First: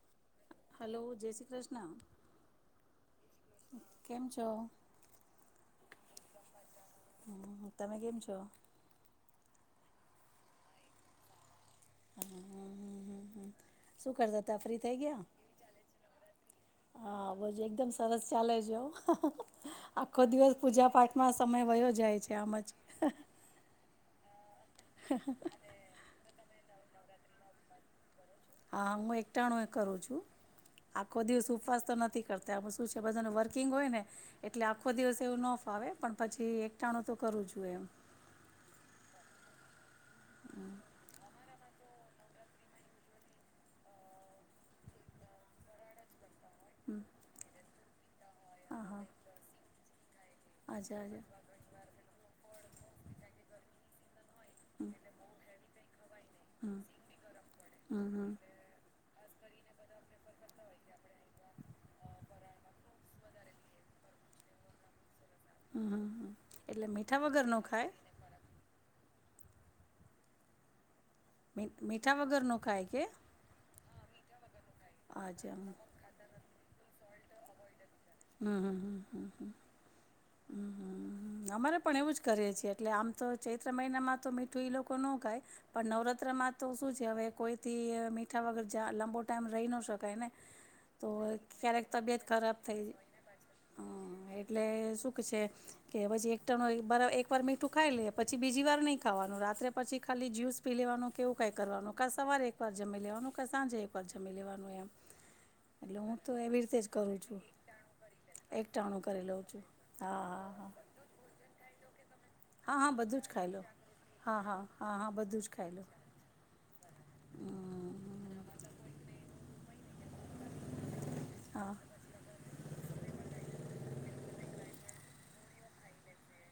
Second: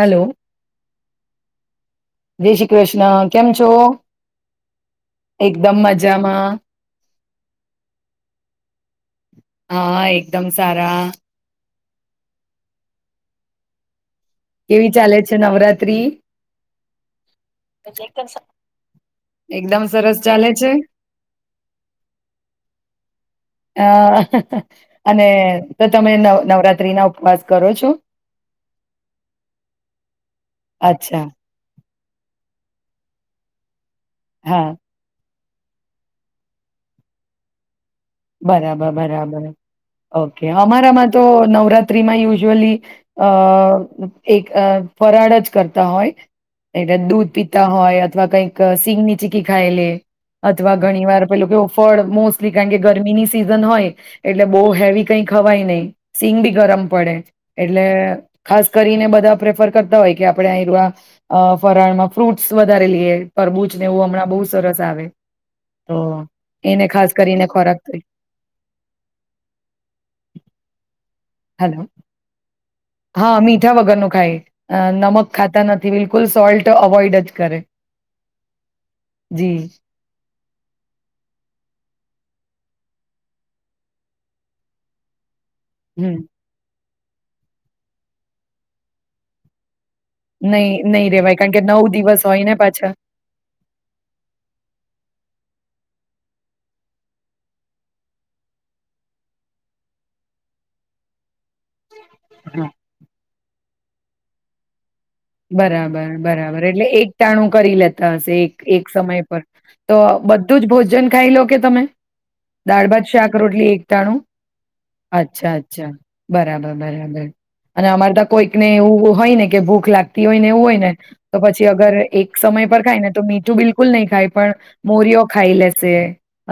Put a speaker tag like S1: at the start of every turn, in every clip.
S1: Hello
S2: hello જય શ્રી કૃષ્ણ
S1: જય શ્રી કૃષ્ણ કેમ છો?
S2: કેમ છો
S1: એકદમ મજા મજામા
S2: મજામાં તમે કેમ છો?
S1: હા એકદમ સારા.
S2: હમ શું કરતા તા ફ્રી
S1: કેવી
S2: થઈ
S1: ચાલે
S2: ગયા
S1: છે નવરાત્રી
S2: હા એકદમ સરસ ચાલે છે
S1: એકદમ સરસ
S2: આખો
S1: ચાલે
S2: દિવસ
S1: છે
S2: પૂજા પાઠમાં સમય વયો જાય છે આમ જ-
S1: અ. અને તો તમે નવ નવરાત્રી ના ઉપવાસ કરો છો?
S2: હા હું એકટાણું એ કરું છું, આખો
S1: અચ્છા
S2: દિવસ ઉપવાસ તો નથી કરતા, શું છે! બધા નો વર્કિંગ હોય ને, એટલે
S1: હા
S2: આખો દિવસે એવું ‌ન ફાવે પણ પછી એક ટાણું તો કરવું જોએ એમ
S1: બરાબર બરાબર ઓકે અમારામાં તો નવરાતિમાં યુઝુઅલી અ એક ફરાળ જ કરતા હોય એટલે દૂધ પીતા હોય, અથવા કઈક
S2: હા હા
S1: સીંગની ચીકી ખાઈ લે, અથવા
S2: અચ્છા
S1: ઘણી વાર
S2: અચ્છા
S1: પેલો કેવો ફળ મોસ્ટલી કારણ કે ગરમીની સીઝન હોય એટલે બો હેવી કઈ ખવાય નહી સિંગ બી ગરમ પડે એટલે
S2: હમ હમ
S1: ખાસ કરીને ને બધા પ્રેફર કરતા હોય કે આપણે ફરાળમાં ફ્રૂટસ વધારે લઈએ, તરબૂચ ને એવું હમણાં બહુ સરસ આવે
S2: હમ
S1: તો
S2: હમ એટલે
S1: એને ખાસ
S2: મીઠા વગર
S1: કરીને
S2: ન
S1: કરતય
S2: ખાય મી
S1: હલો.
S2: મીઠા વગર નખાાય કે?
S1: કઈ અ નમક
S2: અચ્છા
S1: ખાતા નથી બિલકુલ સોલ્ટ તો અવોઈડ જ કરે
S2: હ
S1: જી,
S2: અમારે પણ એવું જ કરે છે. એટલે આમ તો ચૈત્ર મહિનામાં તો મીઠું એ લોકો ન ખાય પણ
S1: હમ.
S2: નવરાત્રી માં તો શું છે જે હવે કોઈથી મીઠા વગર ચા લાંબો ટાઈમ રહી ન શકે
S1: નહી નહી રેવાય કારણ કે નવ દિવસ હોય ને પાછા
S2: હમ એટલે શું કે છે. કે પછી એકટણ એક વાર મીઠું ખાઈ લે. પછી બીજી વાર નઈ ખાવાનું. રાત્રે પછી ખાલી જ્યુસ પી લેવાનું કેવું કઈ કરવાનું કે સવારે એક
S1: હા.
S2: વાર જમી લેવાનું કે સાંજે જમી લેવાનું એમ એટલે
S1: બરાબર
S2: હું તો એવી
S1: બરાબર
S2: રીતે
S1: એટલે
S2: જ
S1: એક
S2: કરું છું
S1: ટાણું કરી લેતા હ એક એક
S2: એકટાણું
S1: સમય
S2: કરી
S1: પર
S2: લઉં છું
S1: તો
S2: હા
S1: બધું જ
S2: હા
S1: ભોજન ખાઈ લો કે તમે
S2: હા હા
S1: દાળ
S2: હા
S1: ભાત
S2: બધું જ
S1: શાક
S2: ખાઈ લો
S1: રોટલી એકટાણું.
S2: હા હા હા હા બધું જ
S1: અચ્છા
S2: ખાઈ લો
S1: અચ્છા બરાબર બરા બરાબર અને અમારે તા
S2: હમ,
S1: કોઈક ને એવું હોય ને કે ભૂખ લાગ તી હોય ને એવું હોય ને તો પછી
S2: હા
S1: અગર એક સમય પર ખાયને તો મીઠું બિલકુલ નહી ખાય. પણ મોરીઓ ખાઈ લેશે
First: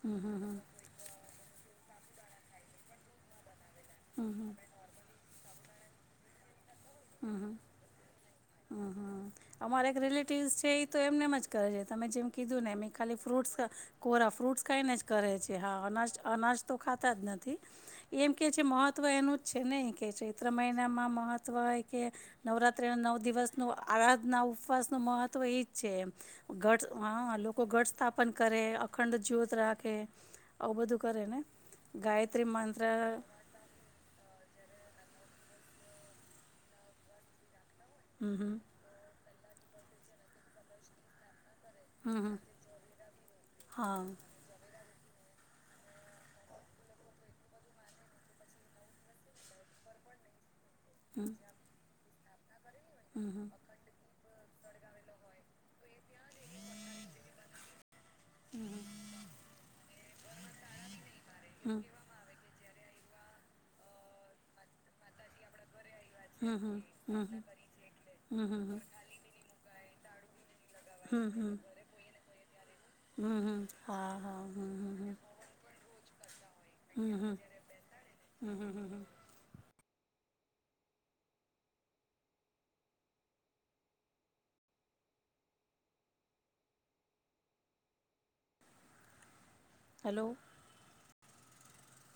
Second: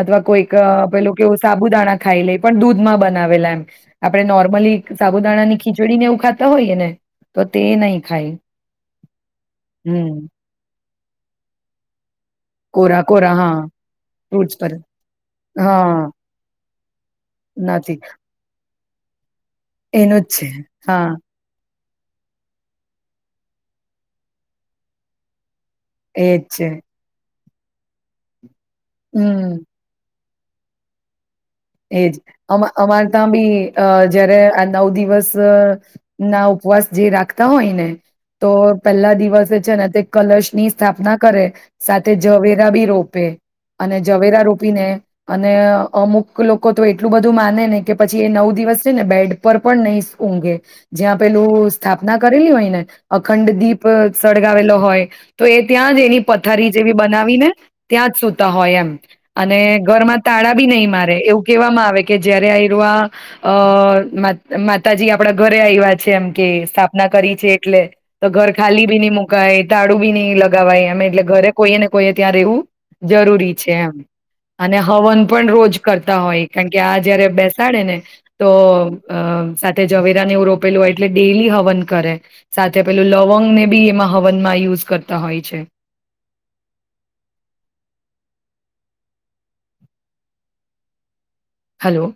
S2: હમ
S1: અથવા
S2: હમ
S1: કોઈક
S2: હમ
S1: પેલું કેવું સાબુદાણા ખાઈ લઈ પણ દૂધમાં બનાવેલા એમ આપણે
S2: હમ હમ
S1: નોર્મલી સાબુદાણાની ખી જોડીને એવું ખાતા હોઈએ ને
S2: હમ
S1: તો
S2: હમ
S1: તે નહી ખાય
S2: હમ હમ અમારે એક
S1: હમ
S2: રિલેટિવ છે તો એમનેમ જ કરે છે તમે જેમ કીધું ને મેં
S1: કોરા
S2: ખાલી
S1: કોરા હા
S2: ફ્રૂટ્સ કોરા ફ્રૂટ્સ ખાઈને જ કરે છે. હા અનાજ અનાજ તો ખા [unintelligible] જ નથી એમ કે છે મહવ તો એનું છે નહી કે
S1: એનું જ છે
S2: ચૈત્ર્ર
S1: હા
S2: મહિનામાં મહત્વ કે નવરાત્ર્રી ના નવ દિવસ નુ આરાધના ઉપવાસ નું મહત્વ એ છે.
S1: એજ
S2: એમ
S1: છે
S2: ઘટ હ કો ઘઢ સ્થાપન કરે. અખંડ
S1: હમ
S2: જ્યોત રાખે. આવું બધું કરે ને.
S1: એજ
S2: ગાયત્રી
S1: અમ અમ
S2: મંત્ર
S1: અમાર ત્યાં બી અ જયારે આ નવ દિવસ. દિવસ ના ઉપવાસ જે રાખતા હોય ને.
S2: હમ
S1: તો
S2: હમ
S1: પહેલા દિવસ. છે ને તે કલશ ની સ્થાપના કરે. સાથે
S2: હમ હમ
S1: જઝવેરા બી રોપે અને
S2: હા
S1: જઝવેરા રોપીને. અને અમુક. લોકો તો એટલું બધું માને ને કે પછી એ નવ દિવસ છે ને બેડ પર પણ નહી સુ ઊંઘે. જ્યાં પેલું સ્થાપ. ના કરેલી હોય ને.
S2: હમ
S1: અખંડદીપ સળગાવેલો હોય તો એ ત્યાં જ એની પથારી જેવી બનાવી ને. ત્યાં જ સુતા હોય એમ અને. ઘર માં તાડા બી નહીં મારે. એવું કહેવામાં આવે કે જયારે અ મ માતાજી આપડા ઘરે આયવા એમ કે સ્થાપના કરી છે એટલે તો ઘર ખાલી બી નહી મુકાય. દાડું બ નહીં લગ. ગાવાય અમે એટલે ઘરે કોઈ ને કોઈ. ત્યારે એવું. જરૂરી
S2: હમ
S1: છે એમ
S2: હા હા
S1: અને હવન પણ રોજ. કરતા હોય. કારણ કે આ જયારે બેસાડે ને તો અ સાચ. જઝવેરાને એવું રોપેલું હોય એટલે ડેલી હવન કરે સાથે પેલું લવંગને બી એમાં હવનમાં યુઝ કરતા હોય છે.
S2: હલો.
S1: હલો.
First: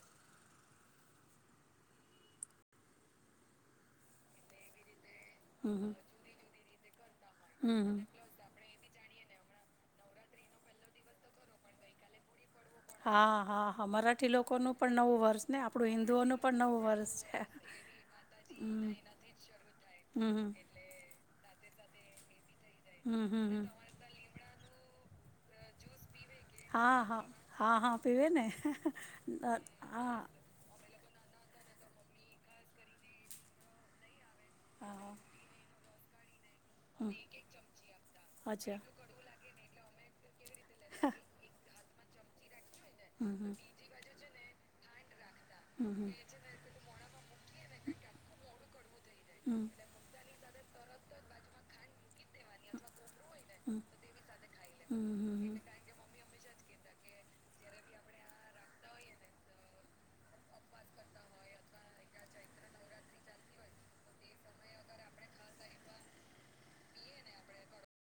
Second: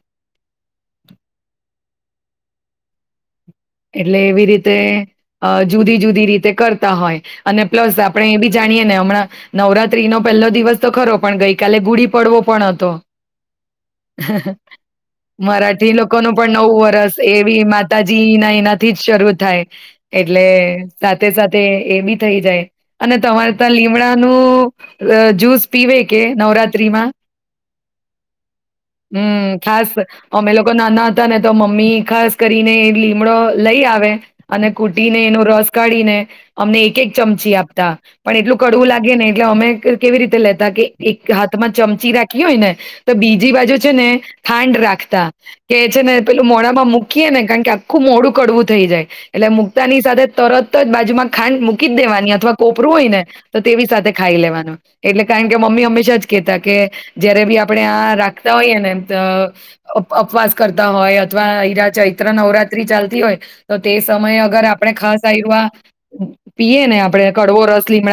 S1: એટલે એવી રીતે આ જુદી જુદી રીતે કર તા હોય. અને
S2: હમ
S1: પ્લસ આપડે એ બી જાણીએે ને હમણાં નવરાત્રી નો પહેલો દિવસ તો ખરો પણ ગઈકાલે ગુડી પડવો પણ હતો.
S2: હા હા હા મરાઠી લોકોનું પણ નવું વર્ષ ને આપણું
S1: મરાઠી લોકોનું
S2: હિન્દુઓનું પણ નવું વર્ષ છે.
S1: નાથી જ શરૂ થાય એટલે
S2: હમ
S1: સાથે સાથે ના તે એ બી થઈ જાય. અને
S2: હમ હમ
S1: તમારે
S2: હમ
S1: ત્યાં લીમડાનું રા જ્યુસ પીવે. કે
S2: હા
S1: નવરાત્રીમાં?
S2: હા હા હા પીવે ને હા.
S1: તને તો મમ્મી ખાસ કરીને લીમડો લઈ આવે. અને ખૂટી
S2: હા
S1: ને એનો રસ કાઢીને કા અમને એક એક ચમચી આપતા પણ એટલું
S2: અચ્છા
S1: કડવું લાગે ને એટલે અમે કે કેવી રીતે લે ત કે એક હાથમાં ચમચ ચિરાકીયો હોય ને. તો
S2: હમ
S1: બીજી
S2: હમ
S1: બાજુ છે ને ખાંડ રાખ તા. કે
S2: હમ
S1: છે
S2: હમ
S1: ને પેલું મોડામાં મૂકીએ ને કારણ કે આખું મોડું કડવું થઈ જાય એટલે
S2: હમ
S1: મુક્તાની સાથે તો તરત જ બાજુમાં ખાંડ મૂકી જ દેવાની હતી. અથવા કોપરું હોય ને તો તેવી સાથે ખાઈ લેવાનું
S2: હમ
S1: એટલે
S2: હમ
S1: કારણ કે મમ્મી હંમેશા જ કેતા કે જયારે બી આપણેે આ રાખતા હોઈય ને તો આ આ આપવાસ કરતા હોય અથવા ઈરા ચૈત્ર નવરાત્રી ચાલ તી હોય તો તે સમયે અગર આપણે ખાસ આ આયરૂ પીએ ને આપડે કડવો રસ લીમડા